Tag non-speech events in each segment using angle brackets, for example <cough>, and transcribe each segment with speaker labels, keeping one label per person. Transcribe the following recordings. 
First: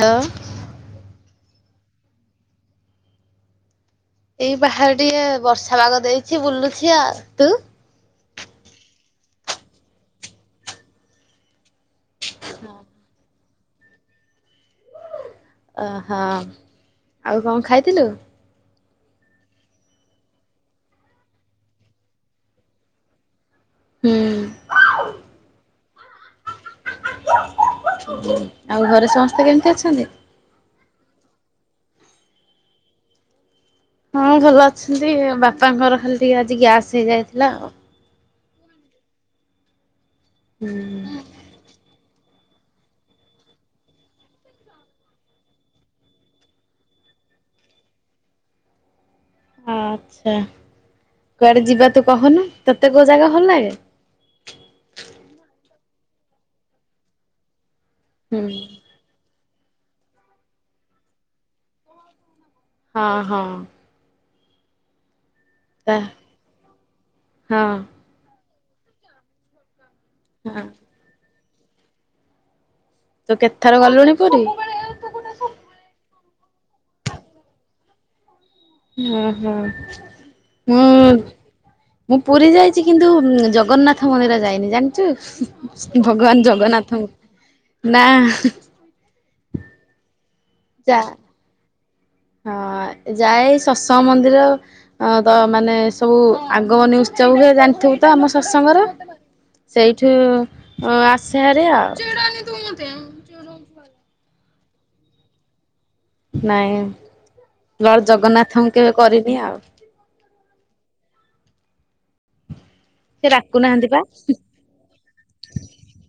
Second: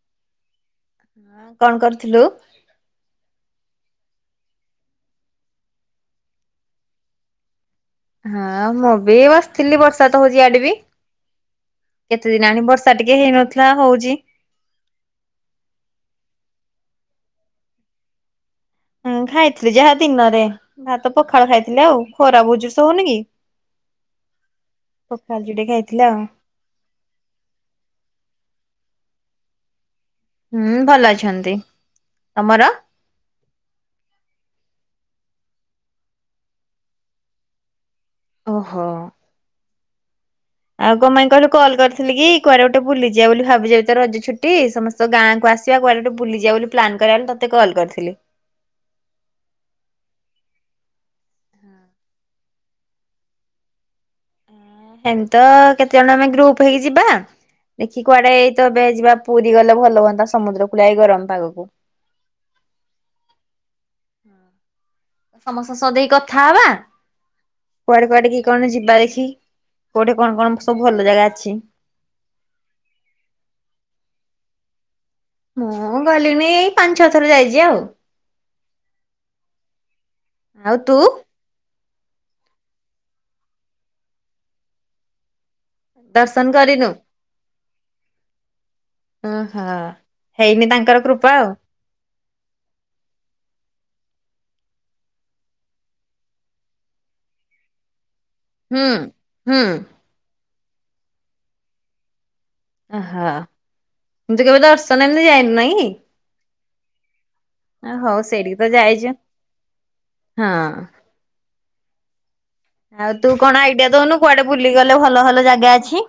Speaker 1: ହଁ
Speaker 2: ହଁ କଣ କରିଥିଲୁ।
Speaker 1: ଏଇ ବାହାରେ ଟିକେ ବର୍ଷା ବାଗ ଦେଇଛି ବୁଲୁଛି ଆଉ। ତୁ
Speaker 2: ହଁ ମୁଁ ବି ବସିଥିଲି ବର୍ଷାତ ହଉଛି ଇଆଡେ ବି କେତେ ଦିନ ଆଣି ବର୍ଷା ଟିକେ ହେଇନଥିଲା। ନା ହଉଛି।
Speaker 1: ଅ ହଁ ଆଉ କଣ ଖାଇଥିଲୁ?
Speaker 2: ହଁ ଖାଇଥିଲି ଯାହା ଦିନରେ ଭାତ ପଖାଳ ଖାଇଥିଲି ଆଉ ଖରା ବୁହୁଯୁର୍ସେ ହଉନି କି?
Speaker 1: ହୁଁ
Speaker 2: ପଖାଲ ଯୁଡେ ଖା ଥିଲି <unintelligible>
Speaker 1: ଆଉ ଘରେ ସମସ୍ତେ କେମିତି ଅଛନ୍ତି?
Speaker 2: ହୁଁ ଭଲ ଅଛନ୍ତି ତମର
Speaker 1: ହଁ ଭଲ ଅଛନ୍ତି ବାପାଙ୍କର ଖାଲି ଟିକେ ଆଜି ଗ୍ୟାସ୍ ହେଇଯାଇଥିଲା ଆଉ।
Speaker 2: ଓହୋ ଆଉ
Speaker 1: ହୁଁ
Speaker 2: କପାଇଁ କହିଲୁ କଲ କରିଥି ଥିଲି କି କୁଆଡେ ଗୋଟେ ବୁଲିଯିବା ବୋଲି ଭାବିଯିବ ତୋ ରଜ ଛୁଟି ସମସ୍ତ ଗାଁ କୁ ଆସିବା କୁଆଡେ ଗୋଟେ ବୁଲିଯିବା ବୋଲି ପ୍ଳାନ୍ କରବାକୁ ତୋତେ କଲ୍ କରିଥିଲି।
Speaker 1: ଆ ଚ୍ଛା କୁଆଡେ ଯିବା ତୁ କହନୁ। ତତେ କଉ ଜାଗା ଭଲ ଲାଗେ?
Speaker 2: ତେଣୁ ଆମେ ଗ୍ରୁପ ହେଇକି ଯିବା। ଦେଖି କୁଆଡେ
Speaker 1: ହୁଁ
Speaker 2: ଏଇ ତ ଏବେ ଯିବ ପୁରୀ ଗଲେ ଭଲ ହୁଅନ୍ତା ସମୁଦ୍ର କୁଳିଆ ଗରମ ପାଗକୁ।
Speaker 1: ହଁ ହଁ
Speaker 2: ସମସ୍ତଙ୍କ ସହ
Speaker 1: ତା
Speaker 2: ଦେଇକି କଥା ହବା
Speaker 1: ହଁ
Speaker 2: କୁଆଡେ କୁଆଡେ କଣ ଯିବା ଦେଖି? କୋଉଠି କଣ କଣ
Speaker 1: ହଁ।
Speaker 2: ସବୁ ଭଲ ଜାଗା ଅଛି?
Speaker 1: ତୁ କେତଥର ଗଲୁଣି ପୁରୀ?
Speaker 2: ମୁଁ ଗଲିଣିି ଏଇ ପାଞ୍ଚ ଛଅ ଥର ଯାଇଛି ଆଉ।
Speaker 1: ଉଁ ହୁଁ
Speaker 2: ଆଉ ତୁ
Speaker 1: ଉଁ ମୁଁ ପୁରୀ ଯାଇଚି କିନ୍ତୁ ଜଗନ୍ନାଥ ମହିର ଯାଇନି ଜାନଚୁ
Speaker 2: ଦର୍ଶନ
Speaker 1: ଭଗବାନ
Speaker 2: କରିନୁ
Speaker 1: ଜଗନ୍ନାଥଙ୍କୁ ନା
Speaker 2: ଓ ହଁ
Speaker 1: ଯା ହଁ ଯାଏ ତ ମନ୍ଦିର ଅ ତ ମାନେ ସବୁ ଆଗମନୀ ଉତ୍ସବ ହୁଏ ଜାଣି ତ ଆମ ଶସଙ୍ଗର
Speaker 2: ହୁଁ ହୁଁ
Speaker 1: ସେଇଠୁ ଓ ଆସେ ହାରି ଆଉ। <unintelligible>
Speaker 2: କିନ୍ତୁ କେବେ ଦର୍ଶନ ଏମିତି ଯାଇନି ନାହିଁ।
Speaker 1: ନାଇଁ ଲର
Speaker 2: ହଉ ସେଇଠିକି
Speaker 1: ଜଗନ୍ନାଥଙ୍କୁ
Speaker 2: ତ
Speaker 1: କେବେ
Speaker 2: ଯାଇଛୁ
Speaker 1: କରିନି ଆଉ।
Speaker 2: ହଁ ଆଉ
Speaker 1: ସେ
Speaker 2: ତୁ କଣ ଆଇଡିଆ
Speaker 1: ଡାକୁନାହାନ୍ତି ପା।
Speaker 2: ଦଉନୁ କୁଆଡେ ବୁଲିଗଲେ ଭଲ ଭଲ ଜାଗା ଅଛି।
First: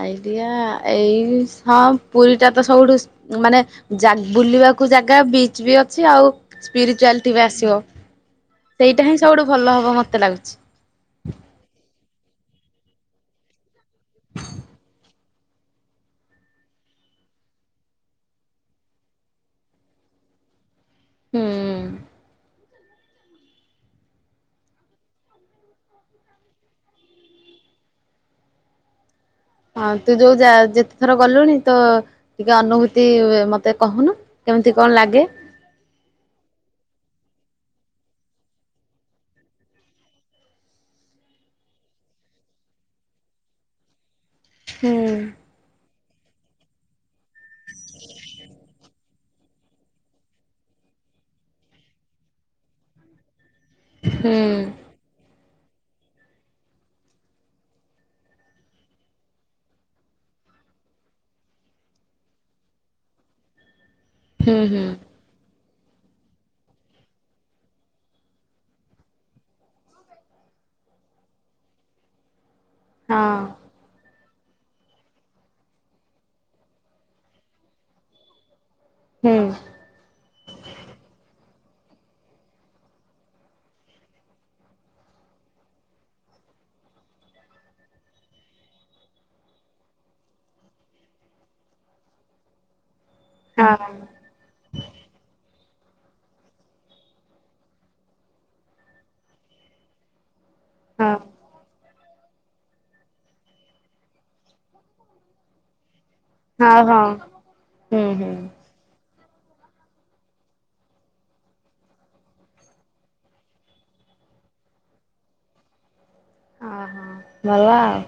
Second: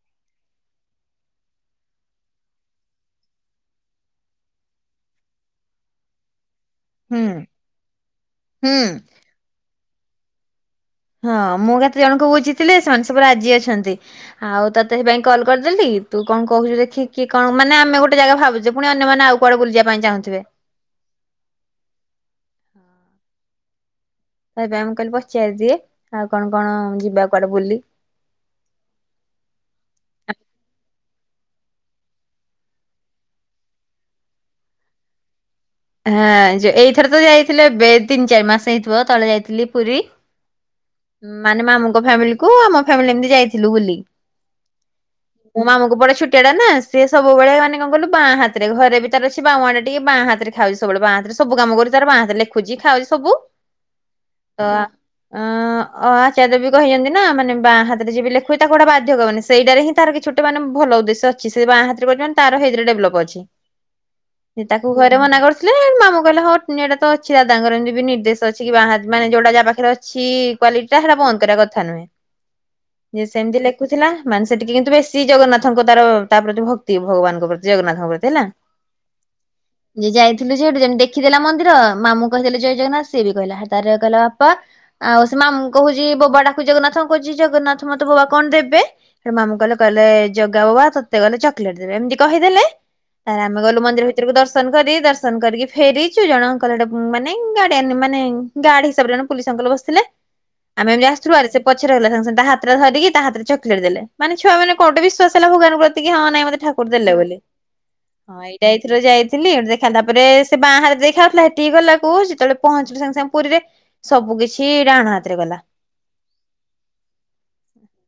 Speaker 1: ଆଇଡିଆ ଏଇ ହଁ ପୁରୀଟା ତ ସବୁଠୁ ମାନେ ଜା ବୁଲିବାକୁ ଜାଗା ବିଚ ବି ଅଛି ଆଉ
Speaker 2: ହୁଁ
Speaker 1: ସ୍ପିରିଚୁଆଲିଟି ବି ଆସିବ
Speaker 2: ହୁଁ।
Speaker 1: ସେଇଟା ହିଁ ସବୁଠୁ ଭଲ ହବ। କେତେ ଲାଗୁଚି?
Speaker 2: ହଁ ମୁଁ କେତେ ଜଣ କୁ ବୁଝି ଥିଲେ ସେମାନେ ସବୁ ରାଜି ଅଛନ୍ତି। ଆଉ ତତେ ସେପାଇଁ କଲ କରିଦେଲି ତୁ କଣ କହୁଛୁ ଦେଖିକି କଣ ମାନେ ଆମେ ଗୋଟେ ଜାଗା ଭାବୁଛେ ପୁଣି ଅନ୍ୟମାନୋନ ଆଉ କୁଆଡ ବୁଲିବା ପାଇଁ ଚାହୁଁଥିବେ
Speaker 1: ହୁଁ
Speaker 2: <unintelligible> ମୁଁ କହିଲି ପଚାର ଦିଏ ଆଉ କଣ କଣ ଯିବା କୁଆଡେ ବୁଲି
Speaker 1: ହଁ ତୁ ଯୋଉ ଯା ଯେ ଥର ଗଲୁଣି ତ ଟିକେ ଅନୁଭୂତି ମତେ କହୁନୁ କେମିତି କଣ ଲାଗେ?
Speaker 2: ହଁ ଏଇଥର ତ ଯାଇଥିଲେ ଏବେ ତିନି ଚାରି ମାସ ହେଇଥିବ ତଳେ ଯାଇଥିଲି ପୁରୀ ମାନେ ମାମୁଙ୍କ ଫ୍ୟାମିଲିକୁ ଆମ ଫ୍ୟାମିଲି ଏମିତି ଯାଇଥିଲୁ ବୁଲି
Speaker 1: ହୁଁ
Speaker 2: ମୋ ମାମାଙ୍କୁ ବଡ ଛୁଟ କେ ନା ସେ ସବୁବେଳେ ମାନେ କଣ କଲୁ ବାଁ ହାତରେ ଘରେ ତାରସି ମ୍ବାୱା ଟି ବାଁ ହାତରେ ଖାଉଚି ସବୁବେଳେ ମ୍ବା ହାତରେ ସବୁ କାମ କରୁ ତାର ବାହାରେ ଲେଖୁଚି ଖାଉଚି ସବୁ
Speaker 1: ହୁଁ
Speaker 2: ତ ଅ ଅ ଆଚାର୍ୟବି କହିଛନ୍ତି ନା ମାନେ ବାଁ ହାତରେ ଜୀଏବି ଲେଖୁଚି ତାକୁ ଗୋଟେ ବାଧ୍ୟକ ମାନେ ସେଇଟାରେ ହିଁ ତାର କିଛି ଗୋଟେ ମାନେ ଭଲ ଉଦ୍ଦେଶ୍ୟ ଅଛି ସେ ବାଁ ହାତରେେ ତାରଇରେ ଡେଭଲପ ଅଛି।
Speaker 1: ହୁଁ ହୁଁ
Speaker 2: ତାକୁ <unintelligible> ମାମୁଁ କହିଲ ହଁ ଏଇଟା ତ ଅଛି ଦାଦାଙ୍କର ଏମିତି ବି ନିର୍ଦ୍ଦେଶ୍ ଅଛି କି ବାହା ମାନେ ଯୋଉଟା ଯାହା ପାଖରେ ଅଛି କ୍ୱାଲିଟି ଟା ହେଟା ବନ୍ଦ୍ କରିବା କଥା ନୁହେଁ।
Speaker 1: ହଁ
Speaker 2: ଯେ ସେମିତି ଲେଖୁଥିଲା। ମାନେ ସେଠିକି କିନ୍ତୁ ବେଶୀ ଜଗନ୍ନାଥଙ୍କ ତାର ତା ପ୍ରତି ଭକ୍ତି ଭଗବାନ୍ ଙ୍କ ପ୍ରତି ଜଗନ୍ନାଥ୍ ଙ୍କ ପ୍ରତି ହେଲା
Speaker 1: ହୁଁ
Speaker 2: ଯେ ଯାଇଥିଲୁ ଯଉଠି ଯେମି ଦେଖିଦେଲା ମନ୍ଦିର ମାମୁଁ କହିଦେଲେ ଜୟ ଜଗନ୍ନାଥ୍ ସିଏ ବି କହିଲା ତାର କହିଲା ବାପା ଆଉ ସେ ମାମୁଙ୍କୁ କହୁଚି ବୋବା ଡାକୁ ଜଗନ୍ନାଥଙ୍କୁ କହୁଛି ଜଗନ୍ନାଥ ମତେ ବୋବା କଣ ଦେବେ? ସେ ମାମୁଁ କହିଲେ କହିଲେ ଜଗା ବୋବା ତତେ ଗଲେ ଚକ୍ ଲେଟ୍ ଦେବେ ଏମିତି କହିଦେଲେ ଆରେ ଆମେ
Speaker 1: ହଁ
Speaker 2: ଗଲୁ ମନ୍ଦିର ଭିତରକୁ ଦଶ୍ ଦର୍ଶନ କରି ଦର୍ଶନ କରିକି ଫେରିଚୁ ଜଣ ଅଙ୍କଲ୍ ମାନେ ଗାଡିଆନ୍ ମାନେ ଗାର୍ଡ୍ ହିସାବରେ ଜଣେ ପୁୋଲିସ ଅଙ୍କଲ୍ ବସିଥିଲେ। ଆମେ
Speaker 1: ହଁ
Speaker 2: ଏମିତି
Speaker 1: ହଁ
Speaker 2: ଆସୁଥିଲୁ ଆରେ ସେ ପଛରେ ରହିଲା ସାଙ୍ଗେଙ୍ଗେ ତା ହାତ ଟା ଧରିକି ତା ହାତରେ ଚକଲେଟ୍ ଦେଲେ ମାନେ ଛୁଆ ମାନେ କୋଟ ବିଶ୍ୱାସ ହେଲା ଭଗବାନ ଙ୍କ ପ୍ର କି ହଁ ନାଇଁ ମତେ ଠାକୁର ଦେଲେ ବୋଲି
Speaker 1: ହୁଁ ହୁଁ
Speaker 2: ହଁ ଏଇଟା ଏଥର ଯାଇ ଥିଲି ଦେଖା ତାପରେ ସେ ବାଁ ହାତରେ ଦେଖାାଉଥିଲା ସେଠିକି ଗଲା କୁ ଯେତେବେଳେ ପହଞ୍ଚିଲୁ ସାଙ୍ଗେ ସାଙ୍ଗେ ପୁରୀରେ ସବୁ କିିଛି ଡାହାଣ ହାତରେ ଗଲା।
Speaker 1: ଓ ହୋ ଭଲାଉ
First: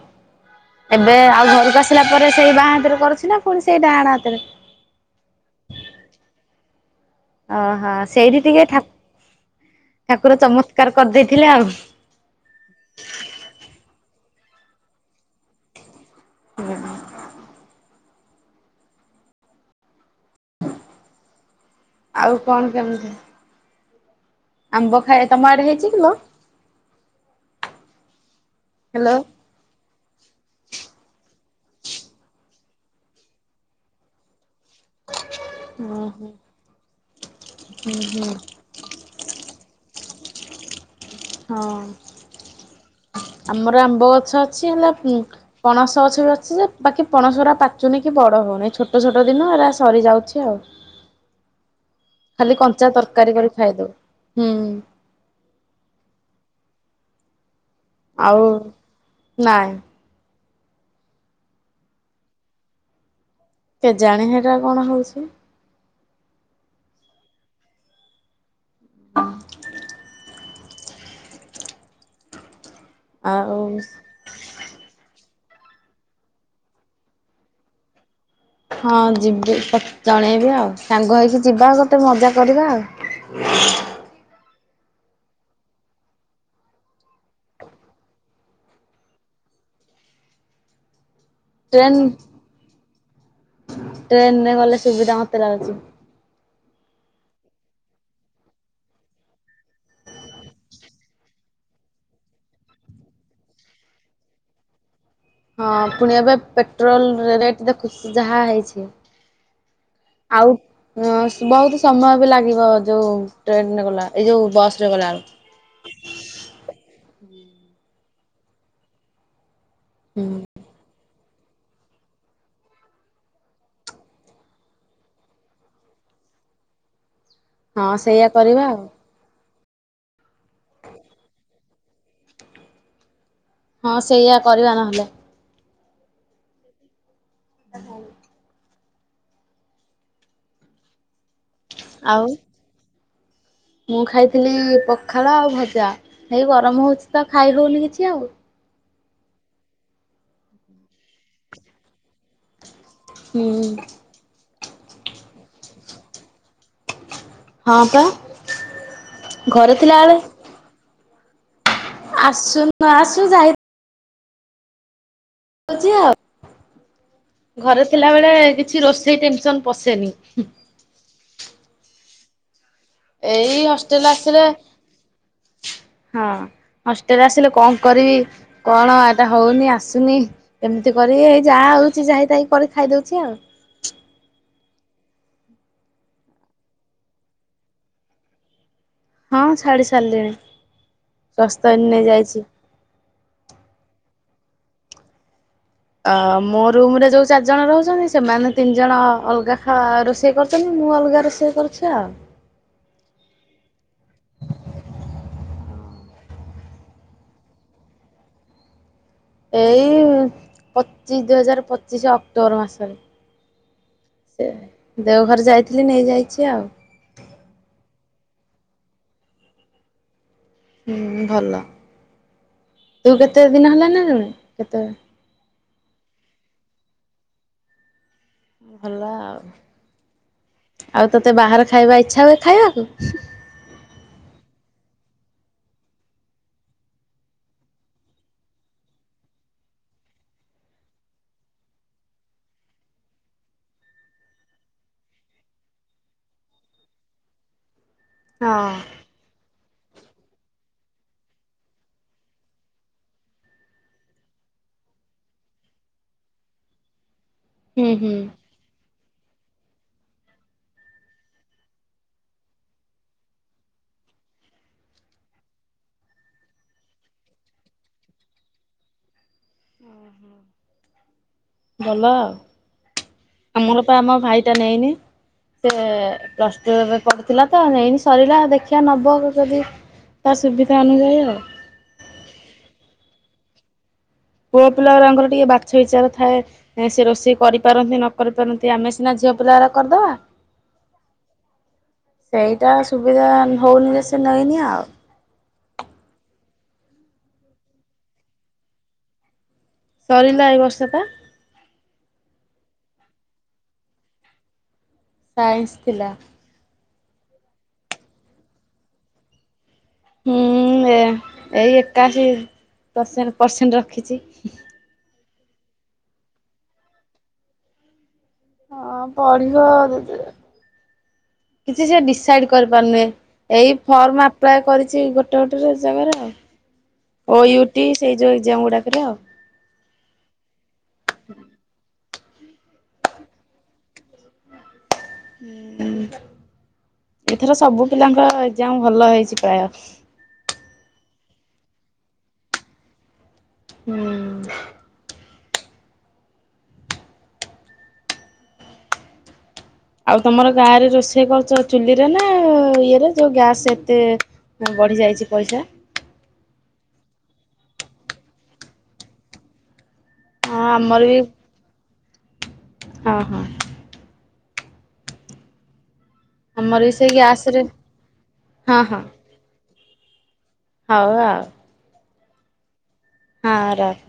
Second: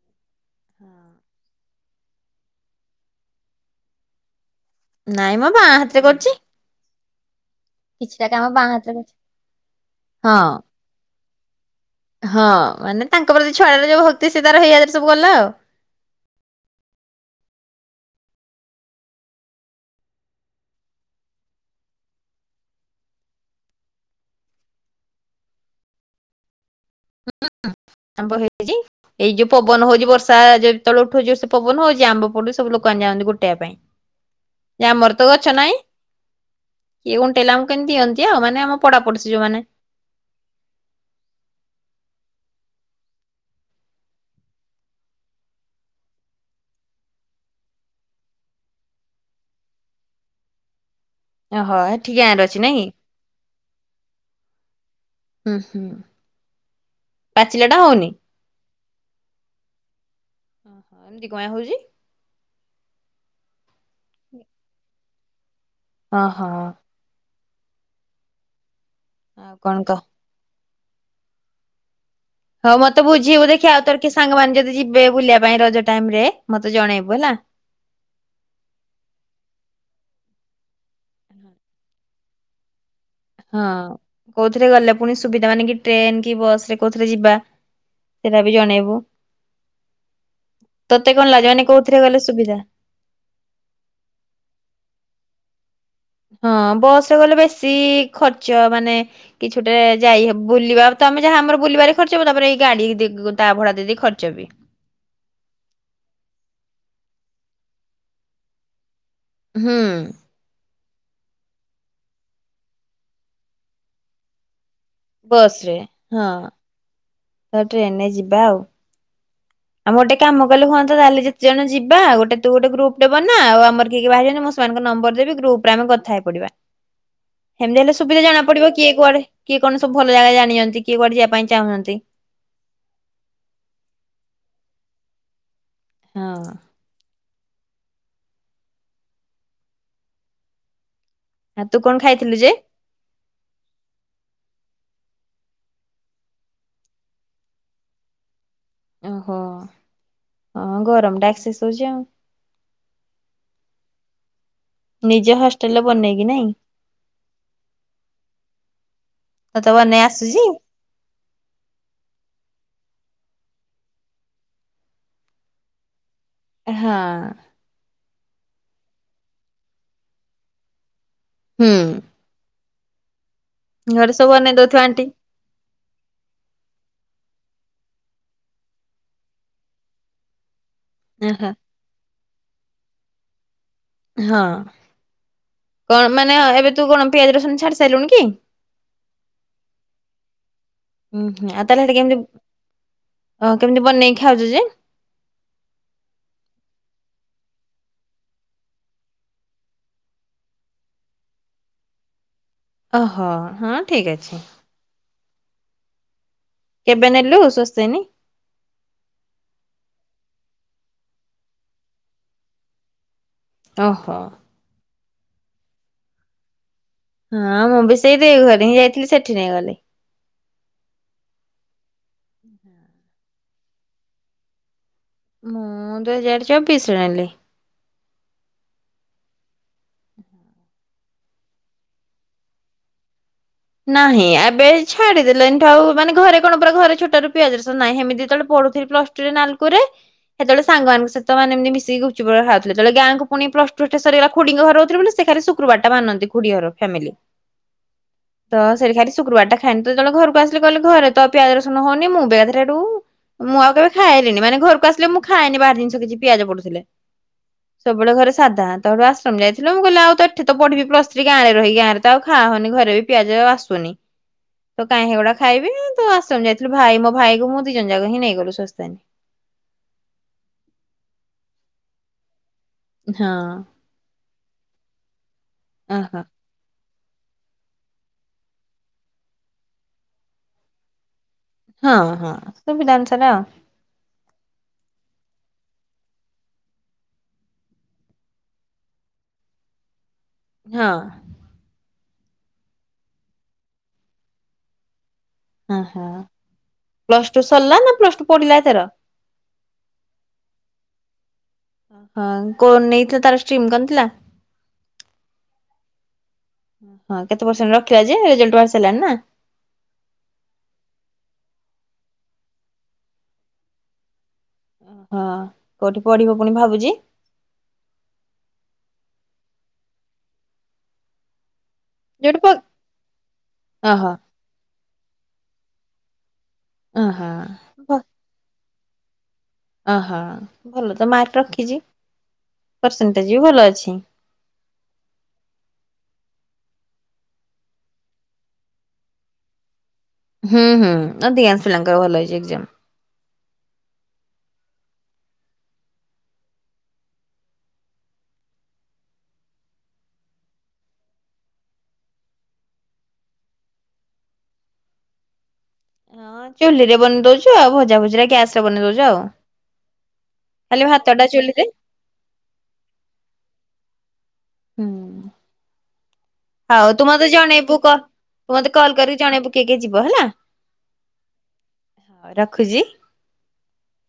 Speaker 1: ଏବେ ଆଉ ଘରକୁ ଆସ୍ ଆସିଲା ପରେ ସେଇ ବାଆଁ ହାତରେ କରୁଛି ନା ପୁଣି ସେଇ ଡାହାଣ ହାତରେ?
Speaker 2: ନାଇଁ ମ ବାଆଁ ହାତରେ କରୁଚି।
Speaker 1: ଓହୋ ସେଇଠି ଟିକେ ଠା ଠାକୁର
Speaker 2: ହଁ
Speaker 1: ଚମତ୍କାର କରିଦେଇଥିଲେ ଆଉ
Speaker 2: ତେ ସେ ତାର ହେଇଆଡ଼େ ସବୁ ଗଲା ଆଉ
Speaker 1: <unintelligible> ଆଉ କଣ ଚାଲିଛି? ଆମ୍ୱ ଖାଇବା, ତୋମ ଆଡ଼େ ହେଇଚି କିଲୋ?
Speaker 2: ହଁ ଆମ୍ୱ ହେଇଚି,
Speaker 1: ହ୍ୟାଲୋ?
Speaker 2: ଏଇ ଯୋଉ ପବନ ହୋଉଚି ବର୍ଷା ଯେତେବେଳେ ଉଠୋଉଚି ଜୋରସେ ପବନ ହଉଚି ଆମ୍ବ ପଡୁଚି ସବୁ ଲୋକମାନେ ଯାଆନ୍ତି ଗୋଟେଇବା ପାଇଁ। ଯେ ଆମର ତ ଗଛ ନାଇଁ।
Speaker 1: ଓହୋ ହୁଁ
Speaker 2: କିଏ ଖୁଣ୍ ଟେଲାଙ୍ଗୁ କେମିତି
Speaker 1: ହୁଁ
Speaker 2: ଦିଅନ୍ତି ଆଉ ମାନେ ଆମ ପଡା ପଡୋସି ଯୋଉମାନେ।
Speaker 1: ହଁ। ଆମର ଆମ୍ବ ଗଛ ଅଛି, ହେଲେ ଉଁ, ପଣସ ଗଛ ବି ଅଛି ଯେ ବାକି ପଣସ ଉରା ପାଚୁନି କି ବଡ ହଉନାହିଁ, ଛୋଟ ଛୋଟ ଦିନ ହେରା ସରି ଯାଉଛି ଆଉ।
Speaker 2: ଓହୋ ଏଠି ଗାଁରେ
Speaker 1: ଖାଲି
Speaker 2: ଅଛି ନାଇଁ
Speaker 1: କଞ୍ଚା ତରକାରୀ କରି ଖାଇଦଉ, ହୁଁ।
Speaker 2: ହୁଁ ହୁଁ ପାଚିଲାଟା ହଉନି।
Speaker 1: ଆଉ ନାଇଁ।
Speaker 2: ଓ ହୋ ଏମିତି କୟାଁ ହଉଚି?
Speaker 1: କେଜାଣି ହେଟା କଣ ହଉଛି।
Speaker 2: ଓ ହୋ। ଆଉ କଣ କହ? ହଁ ମୋତେ ବୁଝିବୁ ଦେଖିଆ ଆଉ ତୋର କି ସାଙ୍ଗମାନେ ଯଦି ଯିବେ ବୁଲିବା ପାଇଁ ରଜ ଟାଇମ୍ ରେ ମୋତେ ଜଣେଇବୁ ହେଲା।
Speaker 1: ହଁ ଯିବେ ତତ୍ ଜଣେଇବି ଆଉ। ସାଙ୍ଗ ହେଇକି ଯିବା ଗୋଟେ ମଜା କରିବା।
Speaker 2: ହଁ। କୋଉଥିରେ ଗଲେ ପୁଣି ସୁବିଧା ମାନେକି ଟ୍ରେନ୍ କି ବସ୍ ରେ କୋଉଥିରେ ଯିବା ସେଟା ବି ଜଣେଇବୁ ତ
Speaker 1: ଟେନ୍ ଟେନ୍ ରେ ଗଲେ ସୁବିଧା ମୋତେ ଲାଗୁଚି।
Speaker 2: ହଁ ବସ୍ ରେ ଗଲେ ବେଶି ଖର୍ଚ୍ଚ ମାନେ କିଛି ଗୋଟେ ଯାଇ ହେ- ବୁଲିବା ତ ଆମେ ଯାହା ଆମର ବୁଲିବାରେ ଖର୍ଚ୍ଚ ହବ, ତାପରେ ଏଇ ଗାଡି ଦେ-ତା ଭଡା ଦେଇ ଦେଇ ଖର୍ଚ୍ଚ ବି।
Speaker 1: ହଁ ପୁଣି ଏବେ ପେଟ୍ରୋଲ୍ ରେଟ୍ ଦେଖୁଚୁ ଯାହା ହେଇଛି।
Speaker 2: ହୁଁ।
Speaker 1: ହଁ ସ-ବହୁତ ସମୟ ବି ଲାଗିବ ଯୋଉ ଟ୍ରେନ୍ ରେ ଗଲା ଏଇ ଯୋଉ ବସ୍
Speaker 2: ବସ୍ ରେ ହଁ। ତ ଟ୍ରେନ୍ ରେ ଯିବା ଆଉ। ଆମର ଟେ
Speaker 1: ହୁଁ
Speaker 2: କାମ କଲେ ହୁଅନ୍ତା ତାହେଲେ ଯେ ଜଣ ଯିବା ଗୋଟେ ତୁ ଗୋଟେ ଗ୍ରୁପ୍ ଟେ ବନା। ଆଉ ଆମର କିଏ କିଏ ବାହାରିଚନ୍ତି ମୁଁ ସେମାନଙ୍କ ନମ୍ବର ଦେବି ଗ୍ରୁପ୍ ରେ ଆମେ କଥା ହେଇ ପଡିବା। ସେମିତି ହେଲେ
Speaker 1: ହଁ
Speaker 2: ସୁବିଧା
Speaker 1: ସେଇଆ
Speaker 2: ଜଣା
Speaker 1: କରିବା
Speaker 2: ପଡିବ,
Speaker 1: ଆଉ
Speaker 2: କିଏ କୁଆଡେ କିଏ କଣ ସବୁ ଭଲ ଜାଗା ଜାଣିଚନ୍ତି। କିଏ କୁଆଡେ ଯିବା ପାଇଁ ଚାହୁଁଚନ୍ତି।
Speaker 1: ହଁ ସେଇଆ କରିବା ନହେଲେ।
Speaker 2: ହଁ।
Speaker 1: <unintelligible>
Speaker 2: ହା ତୁ କଣ
Speaker 1: ଆଉ
Speaker 2: ଖାଇଥିଲୁ ଯେ?
Speaker 1: ମୁଁ ଖାଇଥିଲି ପଖାଳ ଆଉ ଭଜା ଏଇ ଗରମ ହଉଛି ତ ଖାଇ ହଉନି କିଛି ଆଉ।
Speaker 2: ଓହୋ <inaudible> ହ ଗରମ ଟା ଏକ୍ସସେସ ହୋଉଛି ଆଉ।
Speaker 1: ହୁଁ।
Speaker 2: ନିଜ ହଷ୍ଟେଲରେ ବନେଇକି ନାଇଁ।
Speaker 1: ହଁ ପା
Speaker 2: ତତେ
Speaker 1: ଘରେ
Speaker 2: ବନେଇ
Speaker 1: ଥିଲା ବେଳେ
Speaker 2: ଆସୁଛି?
Speaker 1: ଆସୁ ନଆସୁ ଯାଇ <unintelligible> ଆଉ।
Speaker 2: ହଁ।
Speaker 1: ଥିଲାବଳେ କିଛି ରୋଷେଇ ଟେନସନ ପସେନି।
Speaker 2: ହୁଁ।
Speaker 1: ଏଇ ହଷ୍ଟେଲ୍
Speaker 2: ଘରେ ସବୁ
Speaker 1: ଆସିଲେ।
Speaker 2: ବନେଇ ଦଉଥିବ ଆଣ୍ଟି
Speaker 1: <inaudible> ହଁ ହଷ୍ଟେଲରେ ଆସିଲେ କଣ କରିବି କଣ ଏଟା ହଉନି ଆସୁନି। ଏମିତି କରି ଏଇ
Speaker 2: ଓହୋ।
Speaker 1: ଯାହା ହଉଛି ଯାହିତାଇ। ପରେ ଖାଇଦଉଛି ଆଉ।
Speaker 2: ହଁ କଣ ମାନେ ଏବେ ତୁ କଣ ପିଆଜ ରସୁଣ ଛାଡି ସାରିଲୁଣି କି।
Speaker 1: ହଁ ଛାଡି ସାରିଲିଣି,
Speaker 2: ଉୁଁ ହୁଁ। ଆଉ ତାହେଲେ
Speaker 1: ସ୍ଵସ୍ତୟନି
Speaker 2: ସେଠି
Speaker 1: ନେଇ
Speaker 2: କେମିତି
Speaker 1: ଯାଇଛି।
Speaker 2: ଦେ ଖାଉଛ ଯେ। <inaudible>
Speaker 1: ଅ ମୋ ରୁମ୍ ରେ ଯୋଉ ଚାରିଜଣ ରହୁଛନ୍ତି, ସେମାନେ ତିନି ଜଣ ଅଲଗା ରୋଷେଇ କରୁଛନ୍ତି। ମୁଁ ଅଲଗା ରୋଷେଇ କରୁଛି ଆଉ।
Speaker 2: ଓହୋ ହଁ ଠିକ୍ ଅଛି। କେବେ ନେଲୁ ସ୍ଵସ୍ତୟାନି?
Speaker 1: ଏଇ ପଚିଶ ଦୁଇ ହଜାର ପଚିଶି ଅକ୍ଟୋବର ମାସରେ।
Speaker 2: ଓହୋ।
Speaker 1: ସେ ଦେଓଘର ଯାଇଥିଲି ନେଇଯାଇଛି ଆଉ।
Speaker 2: ହଁ ମୁଁ ବି ସେଇ ଦେଓ ଘରେ ହିଁ ଯାଇଥିଲି ସେଠି ନେଇଗଲି।
Speaker 1: ହୁଁ ଭଲ। ତୁ
Speaker 2: <unintelligible>
Speaker 1: କେତେ ଦିନ ହେଲା ନେଲୁଣି କେତେବେଳେ
Speaker 2: ମୁଁ ଦୁଇ ହଜାର ଚବିଶିରେ ନେଲି।
Speaker 1: ଭଲ ଆଉ <inaudible> ଆଉ ତତେ ବାହାର ଖାଇବା ଇଚ୍ଛା ହୁଏ ଖାଇବାକୁ?
Speaker 2: ନାହିଁ ଏବେ ଛାଡି ଦେଲେଣି ତ ଆଉ ମାନେ ଘରେ କଣ ପୁରା ଘରେ ଛୋଟରୁ ପିଆଜ ରସୁଣ ନାହିଁ। ହେମିତି ଯେତେବେଳେ ପଢୁଥିଲି ପ୍ଲସ ଟୁରେ ନାଲକୁରେ ସେତେବେଳେ ସାଙ୍ଗମାନଙ୍କ ସହିତ ମାନେ ମିଶିକି ଗୁପଚୁପ ହେରିକା ଖାଉଥିଲି। ତବେଳେ ଗାଁଙ୍କୁ ପୁଣି ପ୍ଲସ ଟୁ ସରିଗଲା ଖୁଡିଙ୍କ ଘରେ ରହୁଥିଲେ ବୋଲି ସେ ଖାଲି ଶୁକ୍ରୁବାରଟା ମାନନ୍ତି, ଖୁଡି ଘର ଫ୍ୟାମିଲି। ତ
Speaker 1: ହଁ।
Speaker 2: ସେଠ ଖାଲି ଶୁକ୍ରବାର ଟା ଖାଇନି ତବେଳେ ଘରକୁ ଆସିଲେ କହିଲ ଘରେ ତ ପିଆଜ ରସୁଣ ହଉନି, ମୁଁ ବି ଏକାଥରେ ହେଠୁ ମୁଁ ଆଉ କେବେ ଖାଏଲିନି, ମାନେ ଘରକୁ ଆସିଲେ ମୁଁ ଖାଏନି ବାହାର ଜିନିଷ କିଛି ପିଆଜ ପଡୁଥିଲେ।
Speaker 1: ହୁଁ
Speaker 2: ସବୁବେଳେ
Speaker 1: ହୁଁ
Speaker 2: ଘରେ ସାଧା। ତାଠୁ ଆଶ୍ରମ ଯାଇଥିଲ ମୁଁ କହିଲ ଆଉ ତ ଏଠି ତ ପଢିବି ପ୍ଲସ ଥ୍ରୀ ଗାଁରେ ରହି ଗାଁରେ ଆଉ ଖା ହନି ଘରେ ବି ପିଆଜ ଆସୁନି ତ କାଇହିଁ ହେଗୁଡା ଖାଇବି ତୁ ଆଶ୍ରମ ଯାଉଚି, ଭାଇ ମୋ ଭାଇ କ ମୁଁ ଦି ଜଣ ଯାକ ହିଁ ନେଇଗଲୁ ସ୍ଵସ୍ତୟାନି। <inaudible>
Speaker 1: ଭଲ ଆଉ। ଆମର ତ ଆମ ଭାଇଟା ନେଇନି ସେ
Speaker 2: ଓହୋ
Speaker 1: ପ୍ଲସଟା ପଡ଼ିଥିଲା ତ ନେଇନି ସରିଲା ଦେଖିବା ନେବ ଯଦି ତା ସୁବିଧା ଅନୁଯାୟୀ ଆଉ।
Speaker 2: ହଁ ହଁ ସୁବିଧା ଅନୁସାରେ ଆଉ।
Speaker 1: ପୁଅ ପିଲାଗୁରାଙ୍କର ଟିକେ ବାଛ ବିଚାର ଥାଏ ସେ ରୋଷେଇ କରିପାରନ୍ତି ନ କରି ପାରନ୍ତି ଆମେ ସିନା ଝିଅ ପିଲାରା କରିଦେବା।
Speaker 2: ହଁ।
Speaker 1: ସେଇଟା ସୁବିଧା ହଉନି ଯେ ସେ ନେଇନି ଆଉ।
Speaker 2: ହଁ ହଁ ପ୍ଲସ୍ ଟୁ ସରିଲା ନା ପ୍ଲସ୍ ଟୁ ପଢିଲା ଏଥର?
Speaker 1: ସରିଲା ଏଇ ବର୍ଷ ତ
Speaker 2: ହଁ କଣ ନେଇଥିଲା ତାର ଷ୍ଟ୍ରିମ୍ କଣ ଥିଲା?
Speaker 1: ସାଇନ୍ସ ଥିଲା।
Speaker 2: ହଁ କେତେ ପରସେଣ୍ଟ୍ ରଖିଲା ଯେ ରେଜଲ୍ଟ ବାହାରିସାରିଲାଣି ନା।
Speaker 1: ହୁଁ ଏ, ଏଇ ଏକାଅଶୀ ପରସେଣ୍ଟ୍ ପରସେଣ୍ଟ୍ ରଖିଛି ହୁଁହୁଁ।
Speaker 2: ହଁ କୋଉଠି ପଢିବ ପୁଣି ଭାବୁଛି?
Speaker 1: ହଁ ପଢିବ <inaudible> କିଛି ସେ
Speaker 2: ଯୋଉଠି
Speaker 1: ଡିସାଇଡ୍
Speaker 2: ପ
Speaker 1: କରିପାରୁନି ଏଇ
Speaker 2: ଓହୋ
Speaker 1: ଫର୍ମ ଆପ୍ଲାଏ କରିଛି ଗୋ <unintelligible> ଜାଗାରେ।
Speaker 2: ଓହୋ।
Speaker 1: ଓ ୟୁ ଟି ସେଇ ଯୋଉ ଏକ୍ଜାମଗୁଡା। <unintelligible>
Speaker 2: ଅହଅ। ଭଲ ତ ମାର୍କ ରଖିଛି। ପରସେଣ୍ଟେଜ୍ ବି ଭଲ ଅଛି।
Speaker 1: ହୁଁ ଉଁ ଉଁ ଏଥର ସବୁ ପିଲାଙ୍କ ଏକ୍ଜାମ ଭଲ ହେଇଛି ପ୍ରାୟ।
Speaker 2: ହୁଁ ହୁଁ ଅଧିକାଂଶ ପିଲାଙ୍କର ଭଲ ହେଇଛି ଏକ୍ଜାମ୍।
Speaker 1: ହୁଁ ଆଉ ତମର ଗାଁରେ ରୋଷେଇ କରୁଛ ଚୁଲିରେ ନା ଇଏରେ ଯୋଉ ଗ୍ୟାସ ଏତେ ବଢି ଯାଇଛି ପଇସା?
Speaker 2: ହଁ ଚୁଲିରେ ବନେଇ ଦଉଛୁ ଆଉ ଭଜାଭଜିରା ଗ୍ୟାସରେ ବନେଇ ଦଉଛୁ ଆଉ।
Speaker 1: ହଁ
Speaker 2: ଖାଲି
Speaker 1: ଆମର ବି
Speaker 2: ଭା‌ତଟା ଚୁଲିରେ।
Speaker 1: ହଁ ହଁ।
Speaker 2: ହୁଁ
Speaker 1: ଆମର
Speaker 2: ହଉ
Speaker 1: ବି ସେଇ
Speaker 2: ତୁମର ତ ଜଣେ
Speaker 1: ଗ୍ୟାସରେ
Speaker 2: ପୁକ, ତୁ ମତେ
Speaker 1: ହଁ
Speaker 2: କଲ୍
Speaker 1: ହଁ
Speaker 2: କରି ଜଣେଇବୁ। କିଏକିଏ ଯିବ ହେଲା।
Speaker 1: ହଉ ଆଉ।
Speaker 2: ହଉ ରଖୁଛି।
Speaker 1: ହଁ ରଖ୍।